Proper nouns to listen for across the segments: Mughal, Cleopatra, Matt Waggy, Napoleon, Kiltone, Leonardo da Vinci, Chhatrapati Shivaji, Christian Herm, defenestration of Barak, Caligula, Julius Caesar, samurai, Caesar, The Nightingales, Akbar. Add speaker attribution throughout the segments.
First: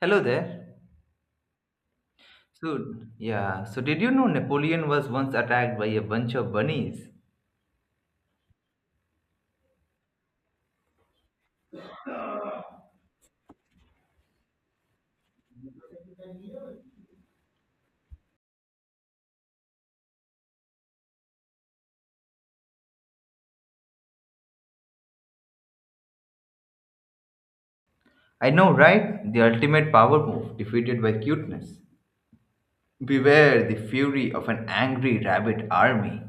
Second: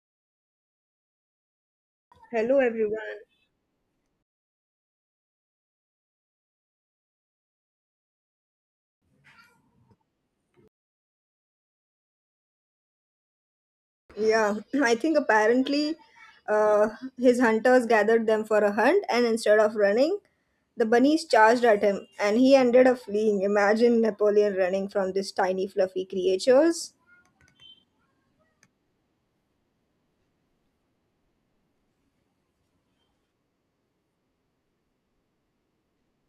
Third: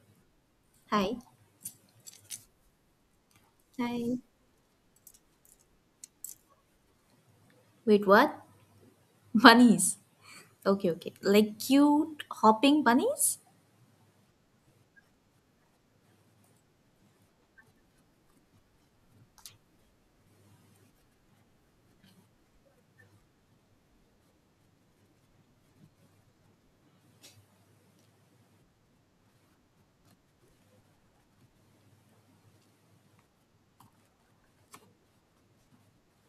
Speaker 1: Hello there.
Speaker 2: Hi.
Speaker 3: Hello,
Speaker 1: So,
Speaker 3: everyone.
Speaker 1: yeah, did you
Speaker 2: Hi.
Speaker 1: know Napoleon was once attacked by a bunch of bunnies?
Speaker 2: Wait, what? Bunnies. Okay, okay. Like cute hopping bunnies?
Speaker 3: Yeah, I think apparently uh, his hunters gathered them for a hunt, and instead of running, the bunnies charged at him, and he ended up fleeing. Imagine Napoleon running from these tiny, fluffy creatures.
Speaker 1: I know, right? The ultimate power move, defeated by cuteness. Beware the fury of an angry rabbit army.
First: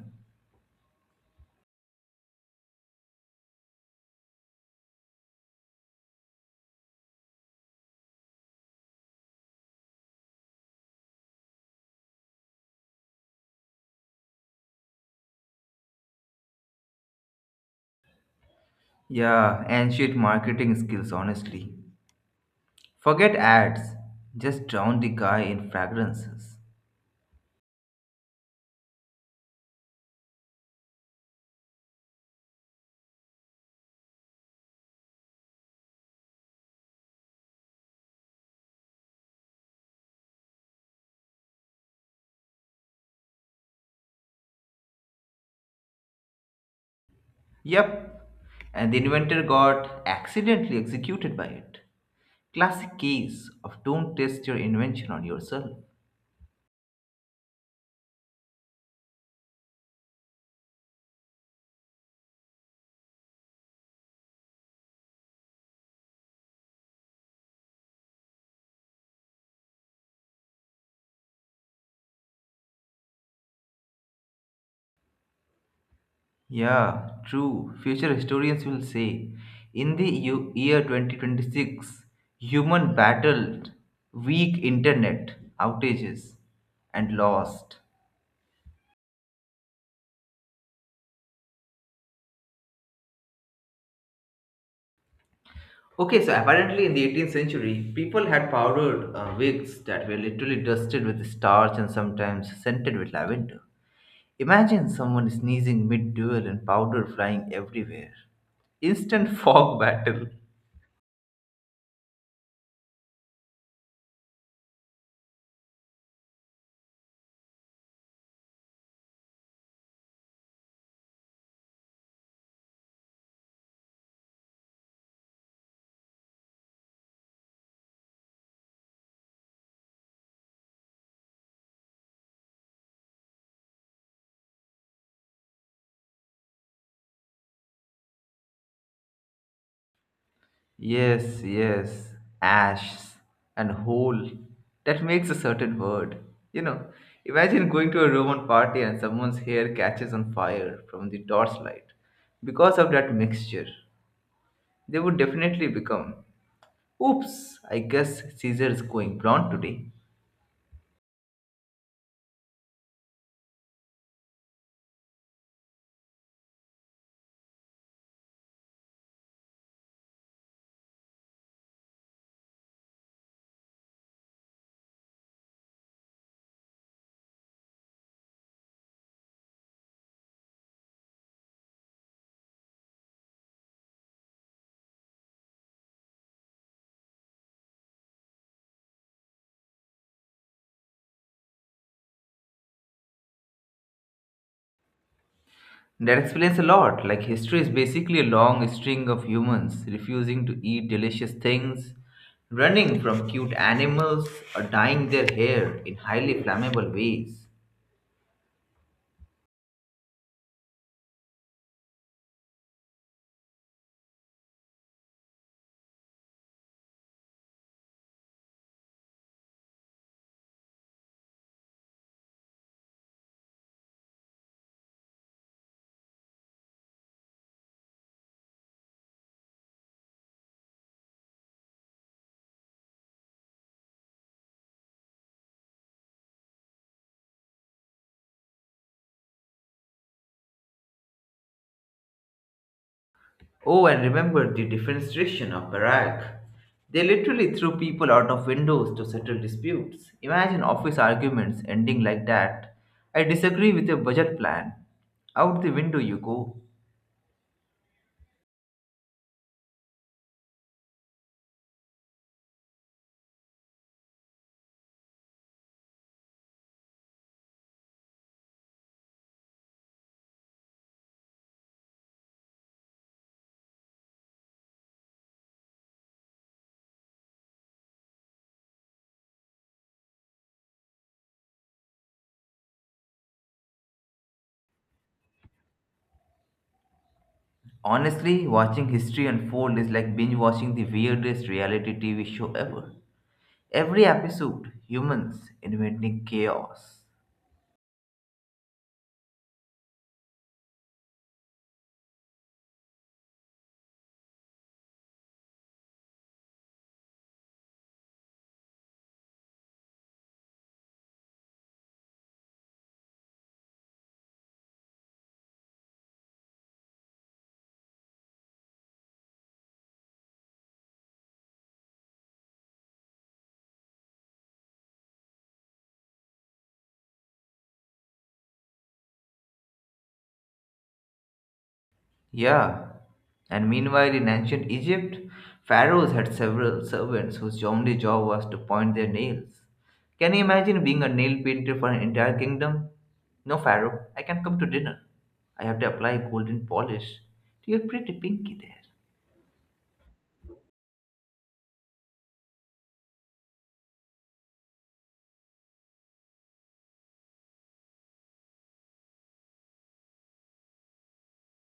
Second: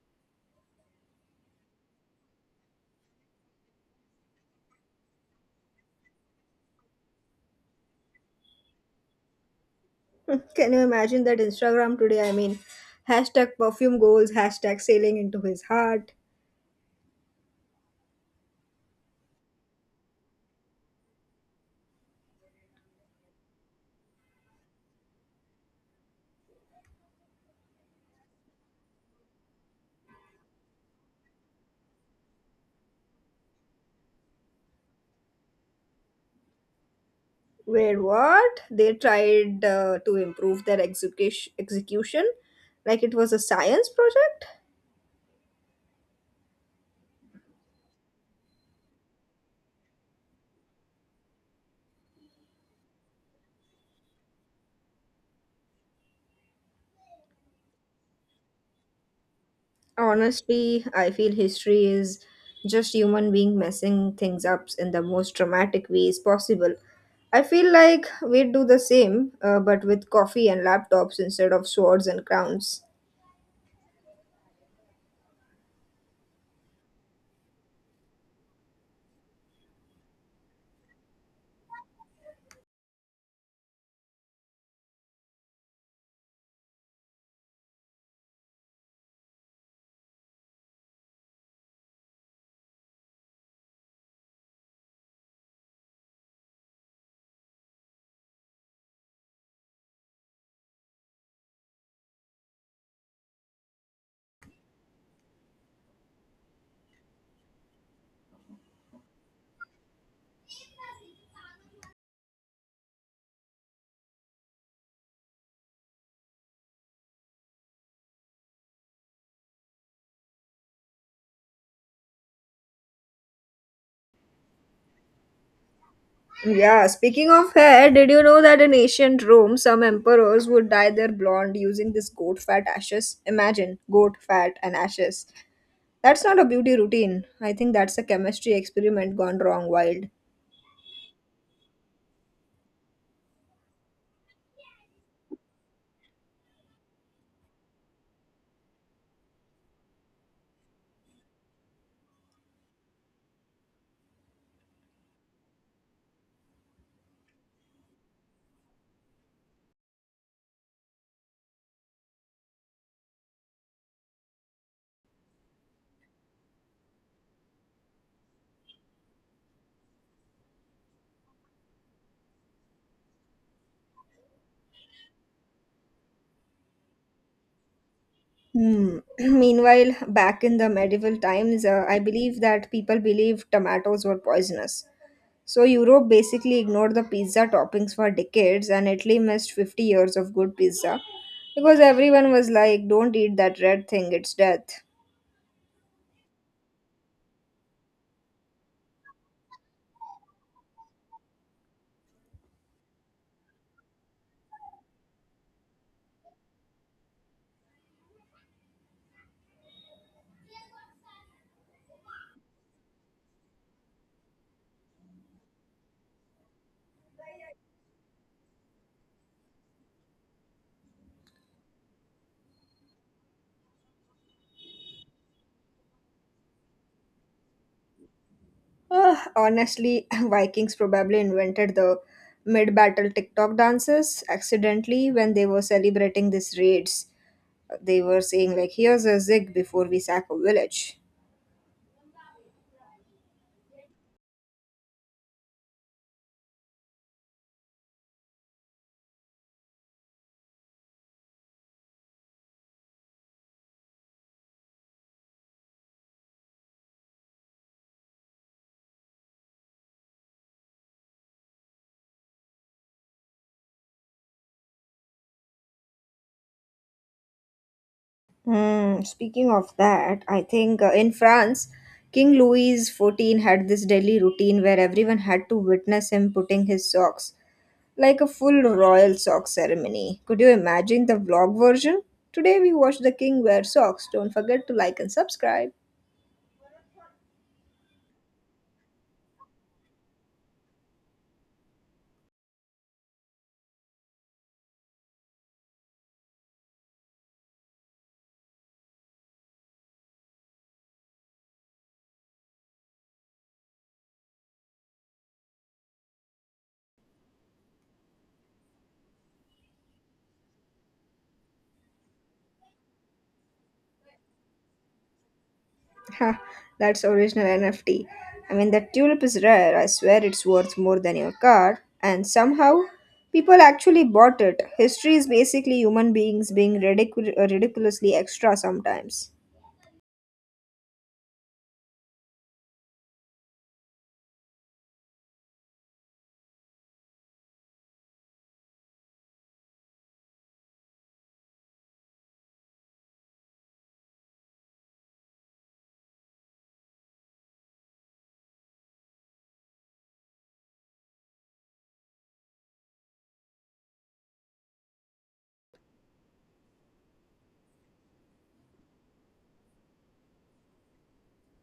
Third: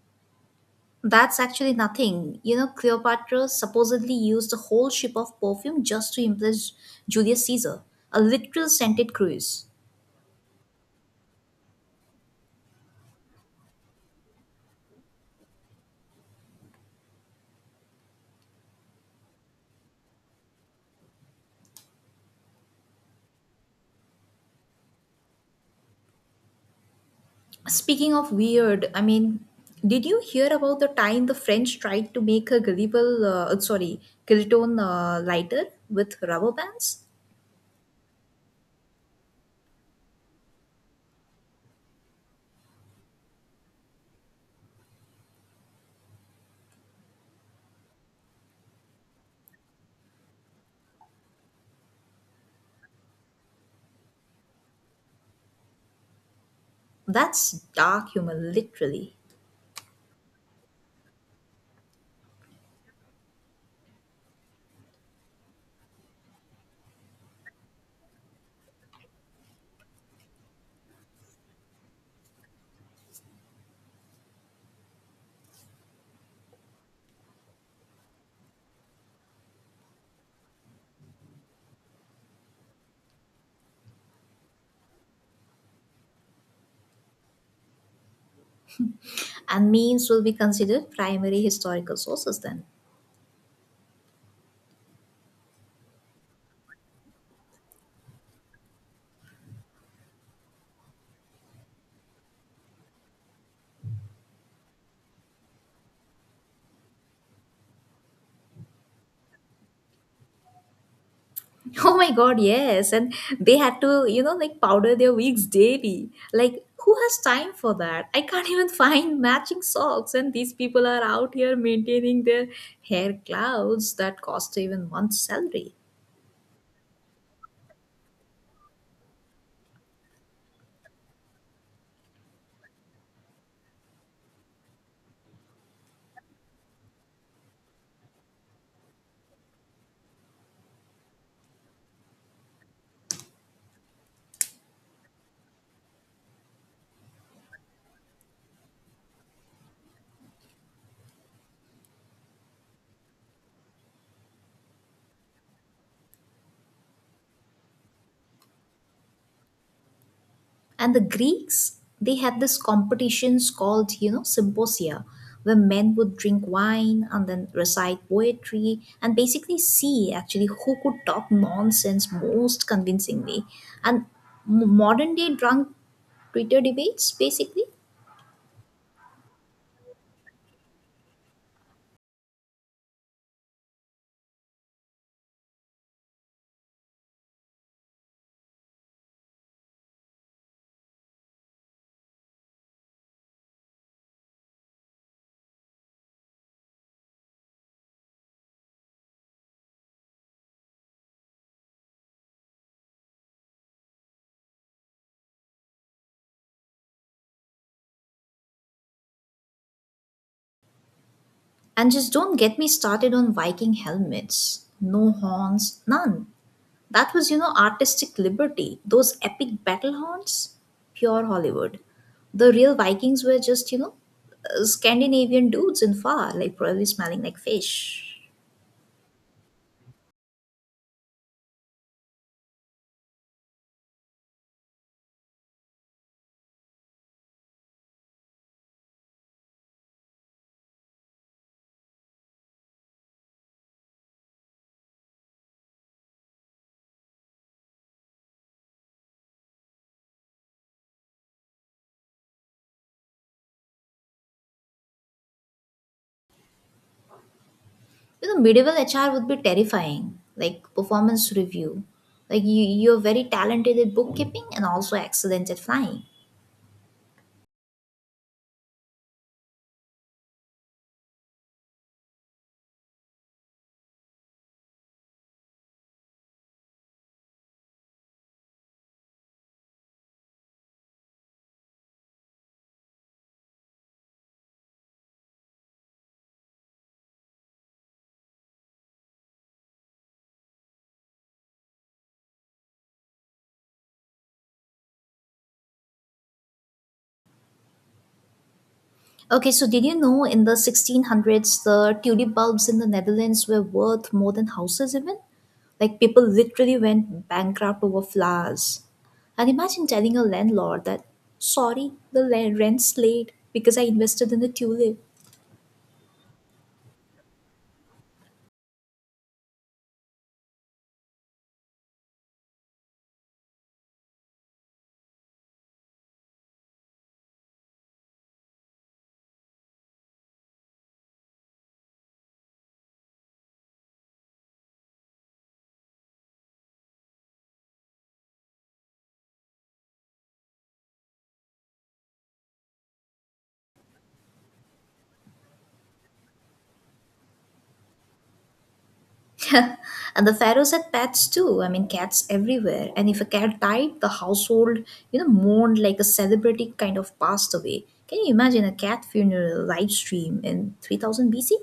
Speaker 2: That's actually nothing. You know, Cleopatra supposedly used a whole ship of perfume just to impress Julius Caesar. A literal scented cruise.
Speaker 3: Can you imagine that Instagram today? I mean, hashtag perfume goals, hashtag sailing into his heart.
Speaker 1: Yeah, ancient marketing skills, honestly. Forget ads, just drown the guy in fragrances.
Speaker 2: Speaking of weird, I mean, did you hear about the time the French tried to make a gullible, sorry, Kiltone lighter with rubber bands?
Speaker 3: Where what? They tried to improve their execution, like it was a science project.
Speaker 1: Yep, and the inventor got accidentally executed by it. Classic case of don't test your invention on yourself.
Speaker 2: That's dark humor, literally.
Speaker 3: Honestly, I feel history is just human being messing things up in the most dramatic ways possible. I feel like we'd do the same, but with coffee and laptops instead of swords and crowns.
Speaker 1: Yeah, true. Future historians will say, in the year 2026, human battled weak internet outages and lost.
Speaker 2: And memes will be considered primary historical sources then.
Speaker 1: Okay, so apparently in the 18th century, people had powdered wigs that were literally dusted with starch and sometimes scented with lavender. Imagine someone sneezing mid-duel and powder flying everywhere. Instant fog battle.
Speaker 2: Oh my god, yes. And they had to, like, powder their wigs daily. Like, who has time for that? I can't even find matching socks, and these people are out here maintaining their hair clouds that cost even one salary.
Speaker 3: Yeah, speaking of hair, did you know that in ancient Rome, some emperors would dye their blonde using this goat fat ashes? Imagine goat fat and ashes. That's not a beauty routine. I think that's a chemistry experiment gone wrong wild.
Speaker 1: Yes, yes, ashes and hole. That makes a certain word. You know, imagine going to a Roman party and someone's hair catches on fire from the torchlight. Because of that mixture, they would definitely become, oops, I guess Caesar is going blonde today.
Speaker 2: And the Greeks, they had these competitions called, symposia, where men would drink wine and then recite poetry and basically see actually who could talk nonsense most convincingly. And modern day drunk Twitter debates, basically.
Speaker 3: Hmm. Meanwhile, back in the medieval times, I believe that people believed tomatoes were poisonous. So Europe basically ignored the pizza toppings for decades, and Italy missed 50 years of good pizza because everyone was like, "Don't eat that red thing; it's death."
Speaker 1: That explains a lot. Like, history is basically a long string of humans refusing to eat delicious things, running from cute animals, or dyeing their hair in highly flammable ways.
Speaker 2: And just don't get me started on Viking helmets. No horns, none. That was, artistic liberty. Those epic battle horns, pure Hollywood. The real Vikings were just, Scandinavian dudes in fur, like probably smelling like fish.
Speaker 3: Ah, honestly, Vikings probably invented the mid-battle TikTok dances accidentally when they were celebrating these raids. They were saying like, "Here's a zig before we sack a village."
Speaker 1: Oh, and remember the defenestration of Barak. They literally threw people out of windows to settle disputes. Imagine office arguments ending like that. I disagree with your budget plan. Out the window you go.
Speaker 2: You know, medieval HR would be terrifying, like performance review. Like you're very talented at bookkeeping and also excellent at flying.
Speaker 3: Hmm, speaking of that, I think in France, King Louis XIV had this daily routine where everyone had to witness him putting his socks, like a full royal sock ceremony. Could you imagine the vlog version? Today we watched the king wear socks. Don't forget to like and subscribe.
Speaker 1: Honestly, watching history unfold is like binge watching the weirdest reality TV show ever. Every episode, humans inventing chaos.
Speaker 2: Okay, so did you know in the 1600s, the tulip bulbs in the Netherlands were worth more than houses, even? Like, people literally went bankrupt over flowers. And imagine telling a landlord that, sorry, the rent's late because I invested in a tulip.
Speaker 3: Ha, that's original NFT. I mean, that tulip is rare. I swear it's worth more than your car. And somehow, people actually bought it. History is basically human beings being ridiculously extra sometimes.
Speaker 1: Yeah, and meanwhile in ancient Egypt, pharaohs had several servants whose only job was to point their nails. Can you imagine being a nail painter for an entire kingdom? No, pharaoh, I can come to dinner. I have to apply golden polish to your pretty pinky there.
Speaker 2: And the pharaohs had pets too. I mean, cats everywhere. And if a cat died, the household, mourned like a celebrity kind of passed away. Can you imagine a cat funeral live stream in 3000 BC?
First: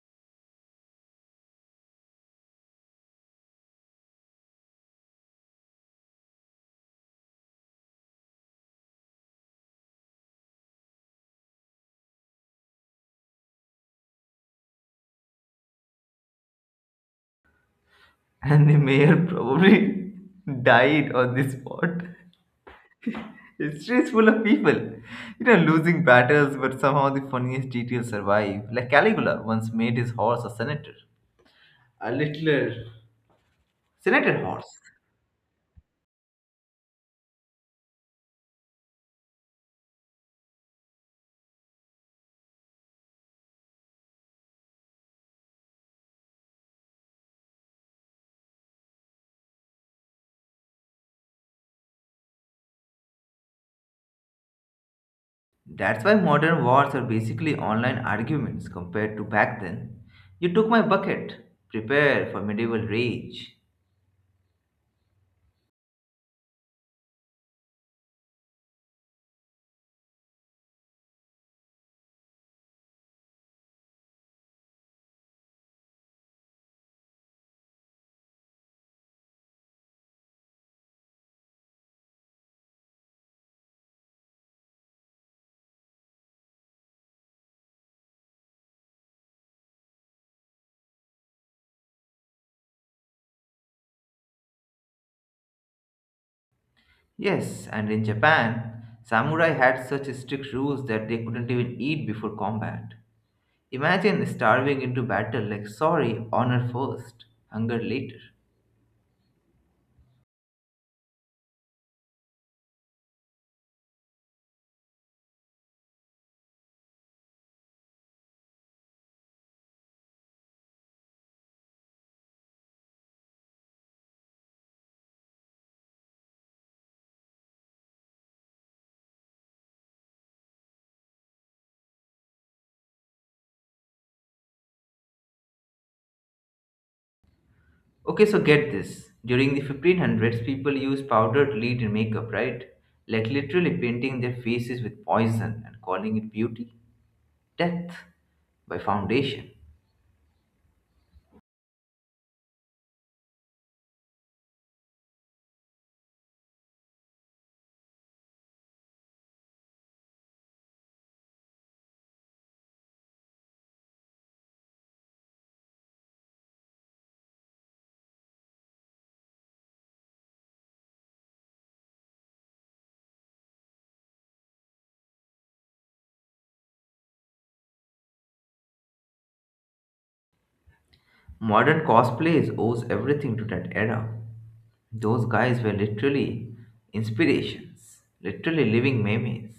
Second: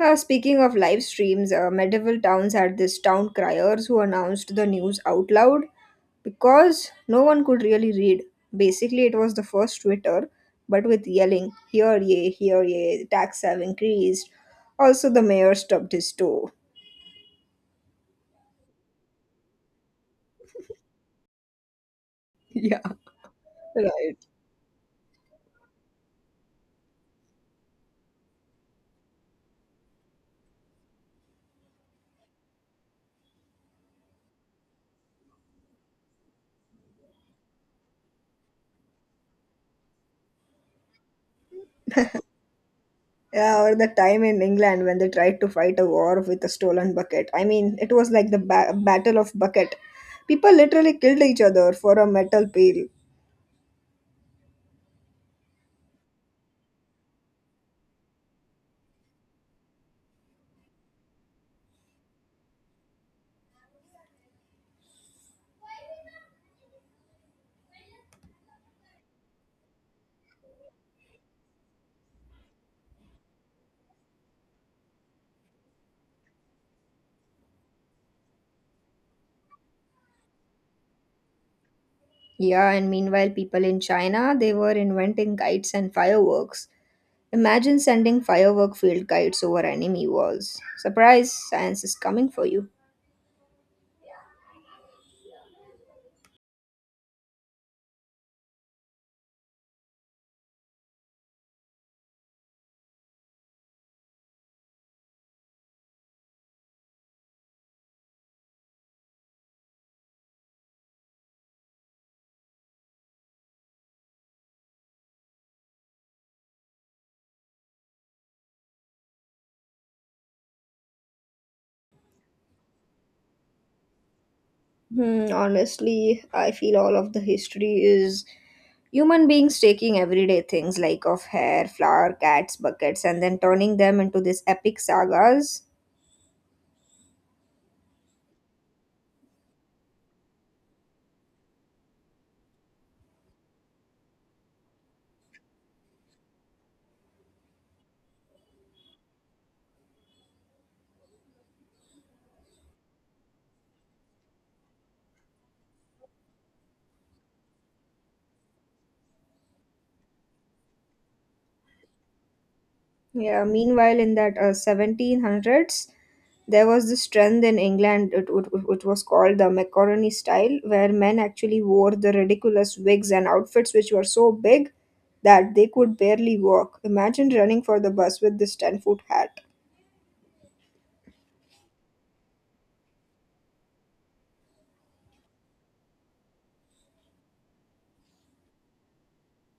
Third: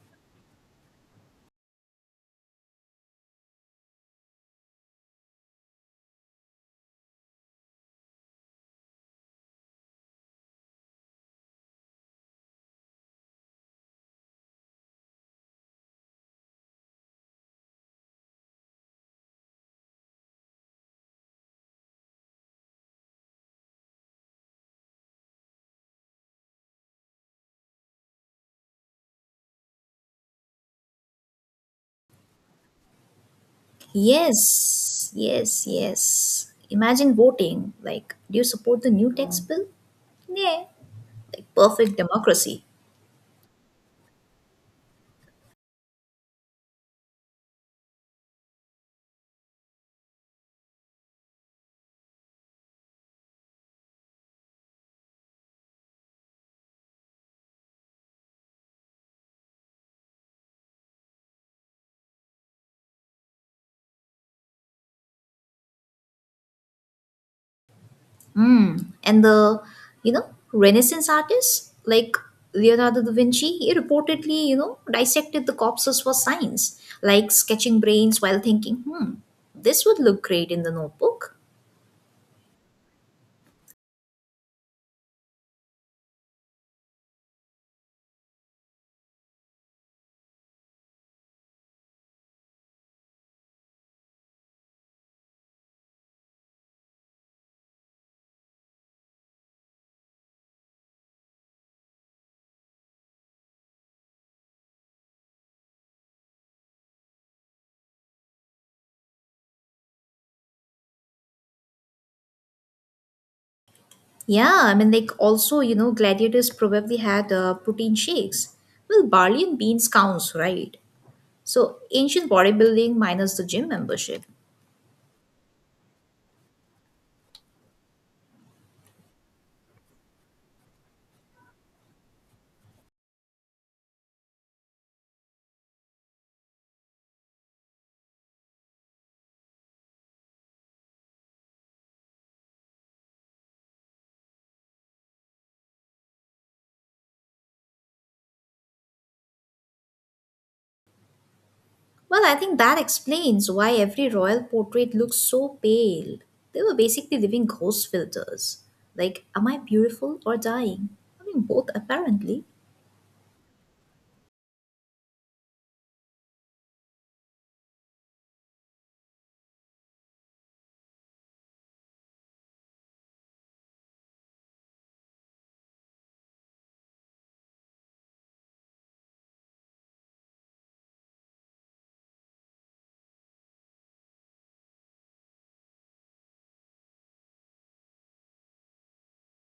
Speaker 3: Speaking of live streams, medieval towns had these town criers who announced the news out loud because no one could really read. Basically, it was the first Twitter, but with yelling, here ye, tax have increased. Also, the mayor stubbed his toe.
Speaker 1: And the mayor probably died on the spot.
Speaker 3: Yeah.
Speaker 1: History is
Speaker 3: Right.
Speaker 1: full of people, you know, losing battles, but somehow the funniest details survive. Like Caligula once made his horse a senator. A littler Senator Horse.
Speaker 2: Yes, yes, yes. Imagine voting. Like, do you support the new tax bill? Yeah, like perfect democracy.
Speaker 3: Yeah, or the time in England when they tried to fight a war with a stolen bucket. I mean, it was like the Battle of Bucket. People literally killed each other for a metal pail.
Speaker 1: That's why modern wars are basically online arguments compared to back then. You took my bucket. Prepare for medieval rage.
Speaker 2: Mm. And Renaissance artists like Leonardo da Vinci, he reportedly, dissected the corpses for science, like sketching brains while thinking, hmm, this would look great in the notebook.
Speaker 3: Yeah, and meanwhile, people in China, they were inventing kites and fireworks. Imagine sending firework field kites over enemy walls. Surprise, science is coming for you.
Speaker 1: Yes, and in Japan, samurai had such strict rules that they couldn't even eat before combat. Imagine starving into battle like sorry, honor first, hunger later.
Speaker 2: Yeah, I mean, like also, gladiators probably had protein shakes. Well, barley and beans counts, right? So, ancient bodybuilding minus the gym membership.
Speaker 3: Hmm, honestly, I feel all of the history is human beings taking everyday things like of hair, flower, cats, buckets, and then turning them into these epic sagas.
Speaker 1: Okay, so get this. During the 1500s, people used powdered lead in makeup, right? Like literally painting their faces with poison and calling it beauty. Death by foundation.
Speaker 2: Well, I think that explains why every royal portrait looks so pale. They were basically living ghost filters. Like, am I beautiful or dying? I mean, both apparently.
Speaker 3: Yeah, meanwhile, in that 1700s, there was this trend in England, it was called the macaroni style, where men actually wore the ridiculous wigs and outfits which were so big that they could barely walk. Imagine running for the bus with this 10-foot hat.
Speaker 1: Modern cosplays owes everything to that era. Those guys were literally inspirations, literally living memes.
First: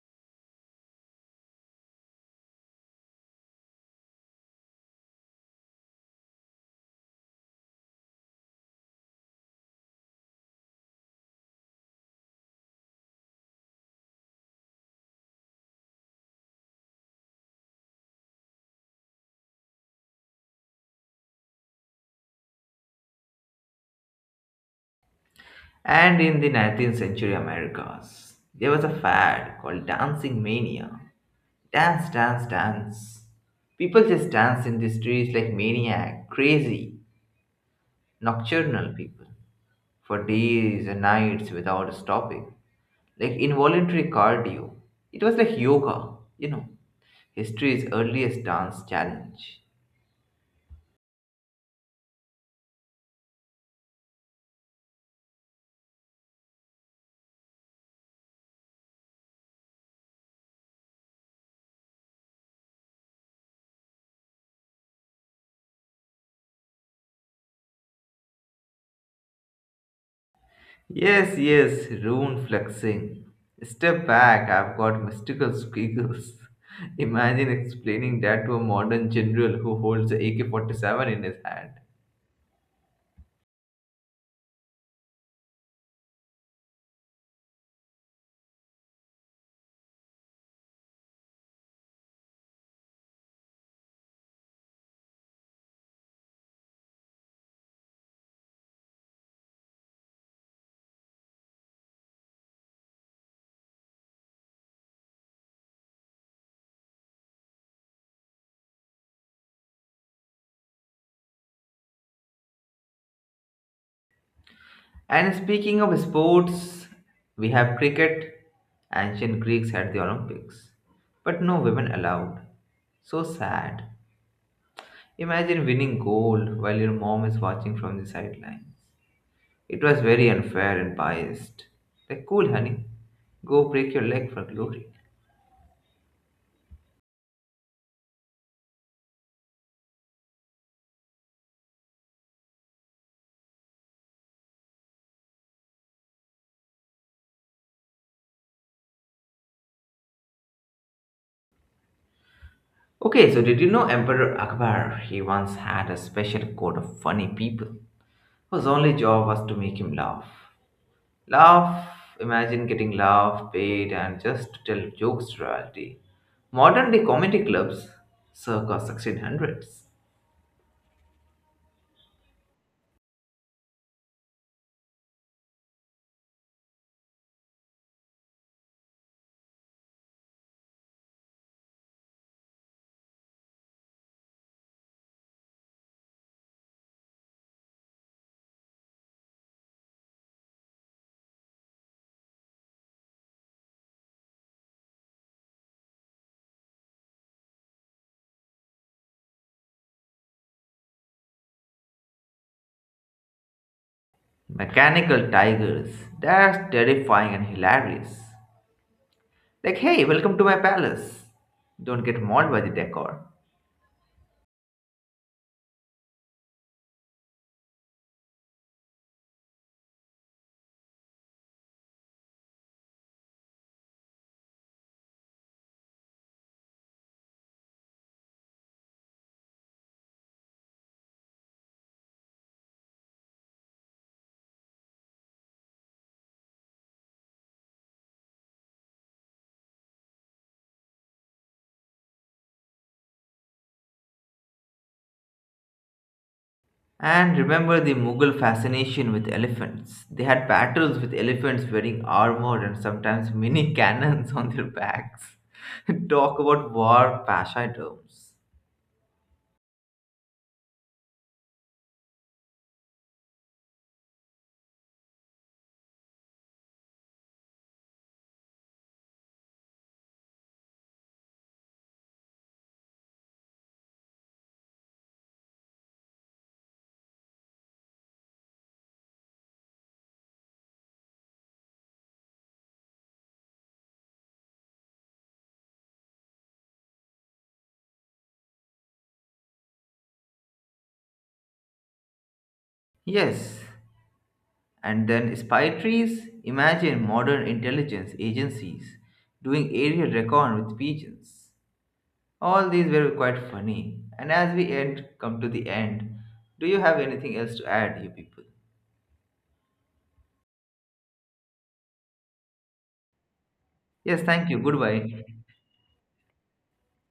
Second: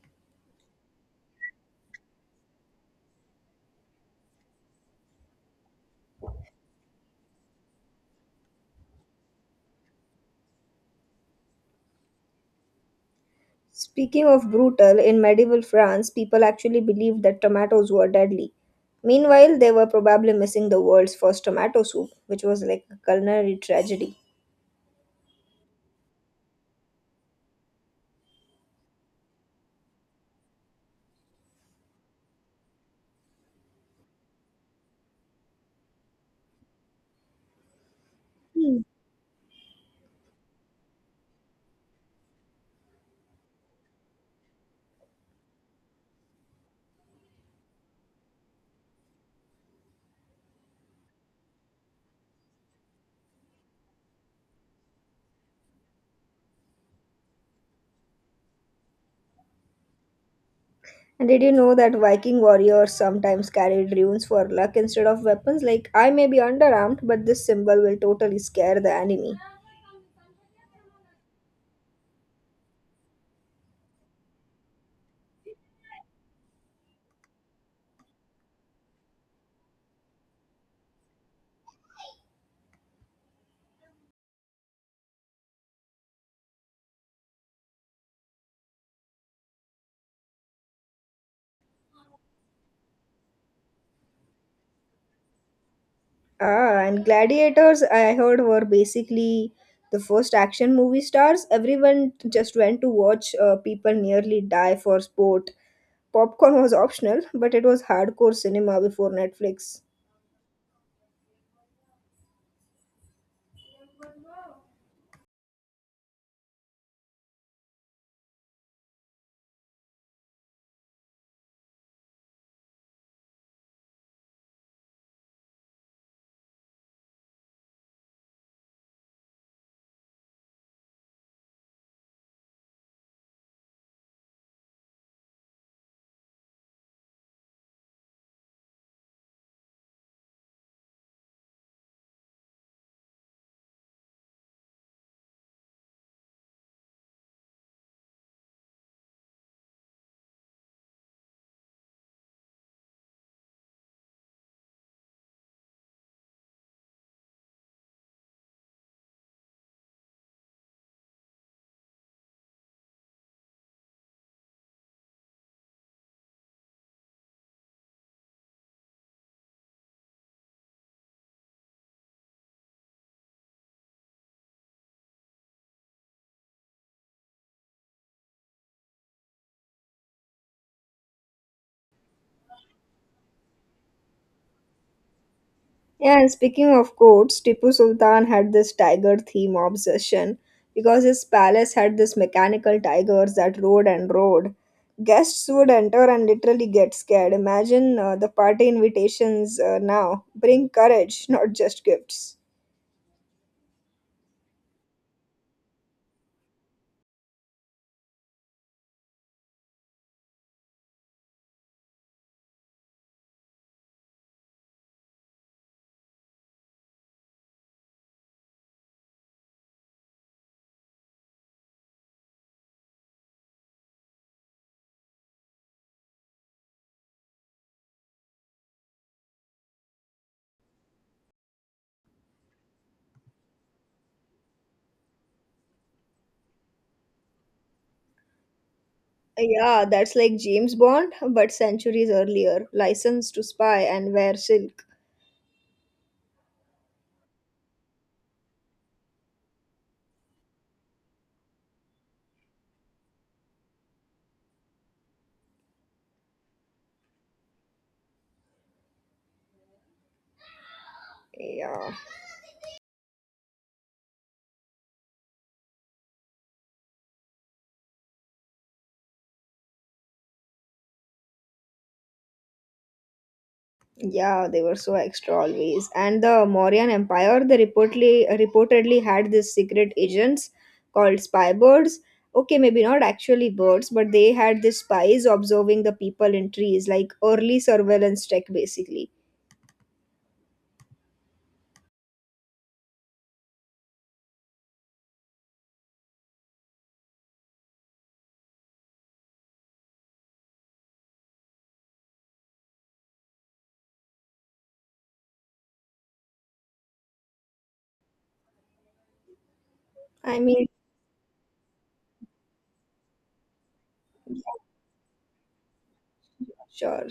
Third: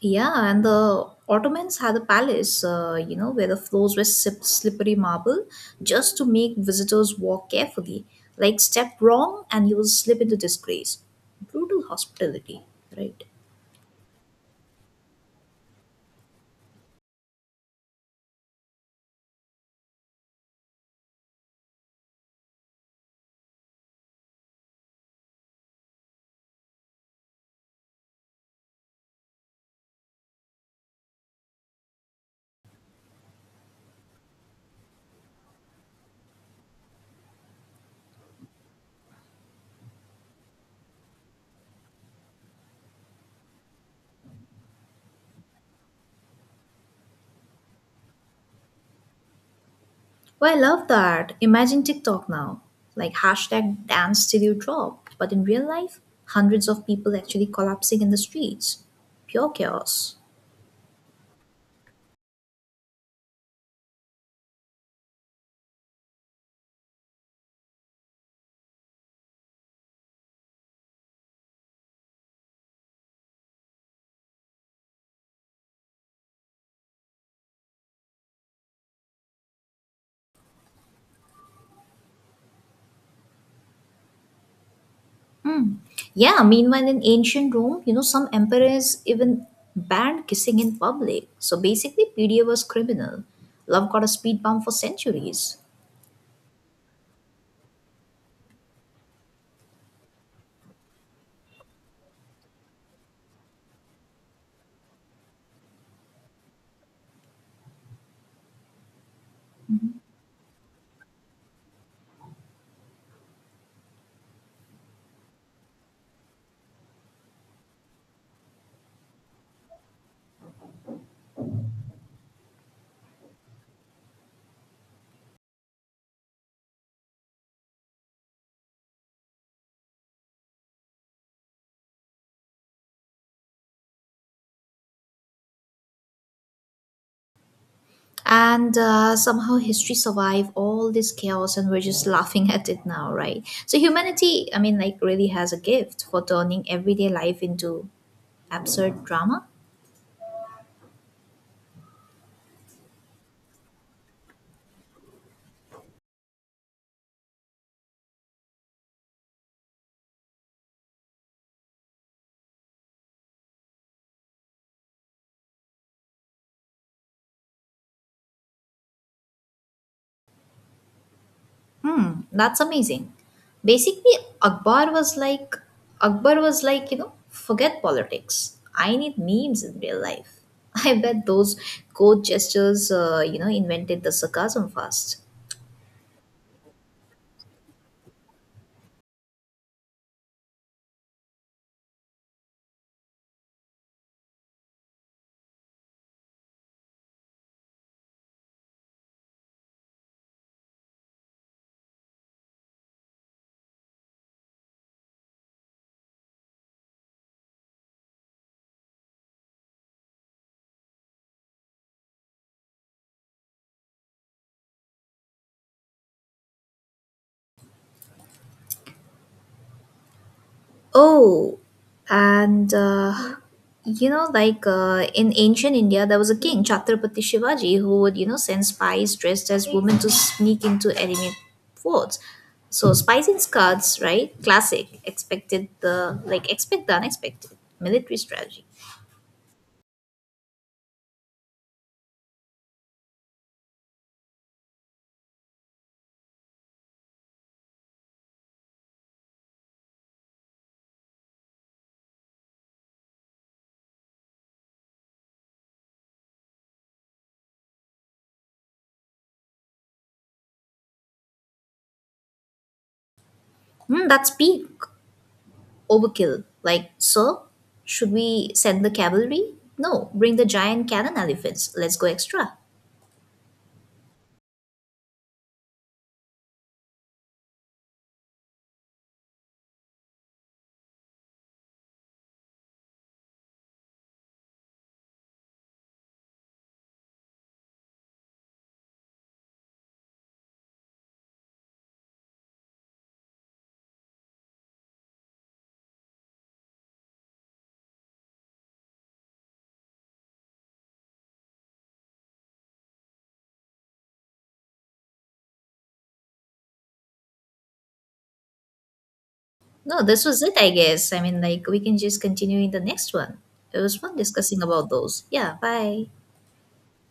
Speaker 2: Yeah, and the Ottomans had a palace, where the floors were slippery marble just to make visitors walk carefully. Like, step wrong and you will slip into disgrace. Brutal hospitality, right?
Speaker 3: Speaking of brutal, in medieval France, people actually believed that tomatoes were deadly. Meanwhile, they were probably missing the world's first tomato soup, which was like a culinary tragedy.
Speaker 1: And in the 19th century Americas, there was a fad called dancing mania. Dance, dance, dance. People just dance in the streets like maniac, crazy,
Speaker 3: Hmm.
Speaker 1: nocturnal people for days and nights without stopping, like involuntary cardio. It was like yoga, you know. History's earliest dance challenge.
Speaker 2: Well, I love that. Imagine TikTok now. Like hashtag dance till you drop. But in real life, hundreds of people actually collapsing in the streets. Pure chaos.
Speaker 3: And did you know that Viking warriors sometimes carried runes for luck instead of weapons? Like, I may be underarmed, but this symbol will totally scare the enemy.
Speaker 1: Yes, yes, rune flexing. Step back, I've got mystical squiggles. Imagine explaining that to a modern general who holds a AK 47 in his hand.
Speaker 2: Hmm. Yeah, meanwhile in ancient Rome, some emperors even banned kissing in public. So basically, PDA was criminal. Love got a speed bump for centuries.
Speaker 3: Ah, and gladiators, I heard, were basically the first action movie stars. Everyone just went to watch people nearly die for sport. Popcorn was optional, but it was hardcore cinema before Netflix.
Speaker 1: And speaking of sports, we have cricket. Ancient Greeks had the Olympics, but no women allowed. So sad. Imagine winning gold while your mom is watching from the sideline. It was very unfair and biased. Like, cool, honey. Go break your leg for glory.
Speaker 2: And somehow history survived all this chaos, and we're just laughing at it now, right? So humanity, I mean, like, really has a gift for turning everyday life into absurd drama.
Speaker 1: Okay, so did you know Emperor Akbar? He once had a special court of funny people whose only job was to make him laugh. Laugh, imagine getting laugh paid and just to tell jokes to royalty. Modern day comedy clubs, circa 1600s.
Speaker 2: Hmm, that's amazing. Basically akbar was like akbar was like forget politics, I need memes in real life. I bet those code gestures you know, invented the sarcasm fast.
Speaker 3: Yeah, and speaking of courts, Tipu Sultan had this tiger theme obsession because his palace had this mechanical tigers that rode and rode. Guests would enter and literally get scared. Imagine the party invitations now. Bring courage, not just gifts.
Speaker 1: Mechanical tigers, that's terrifying and hilarious. Like, hey, welcome to my palace. Don't get mauled by the decor.
Speaker 2: Oh, and in ancient India, there was a king, Chhatrapati Shivaji, who would, send spies dressed as women to sneak into enemy forts. So spies in skirts, right? Classic. Expect the unexpected. Military strategy.
Speaker 3: Yeah, that's like James Bond, but centuries earlier. License to spy and wear silk.
Speaker 1: And remember the Mughal fascination with elephants. They had battles with elephants wearing armor and sometimes mini cannons on their backs. Talk about war pasha terms.
Speaker 3: Yeah.
Speaker 2: Hmm, that's peak overkill. Like, sir, should we send the cavalry? No, bring the giant cannon elephants. Let's go extra.
Speaker 3: Yeah, they were so extra always. And the Mauryan Empire, they reportedly had these secret agents called spy birds. Okay, maybe not actually birds, but they had these spies observing the people in trees, like early surveillance tech, basically.
Speaker 1: Yes, and then spy trees? Imagine modern intelligence agencies doing aerial recon with pigeons. All these were quite funny. And as we end, come to the end. Do you have anything else to add, you people?
Speaker 2: No, this
Speaker 3: I
Speaker 2: was it,
Speaker 3: mean,
Speaker 2: I guess. I mean, like, we can just continue in the next one. It was fun
Speaker 1: Yes, thank you.
Speaker 2: discussing about those.
Speaker 1: Goodbye.
Speaker 2: Yeah, bye.
Speaker 3: sure.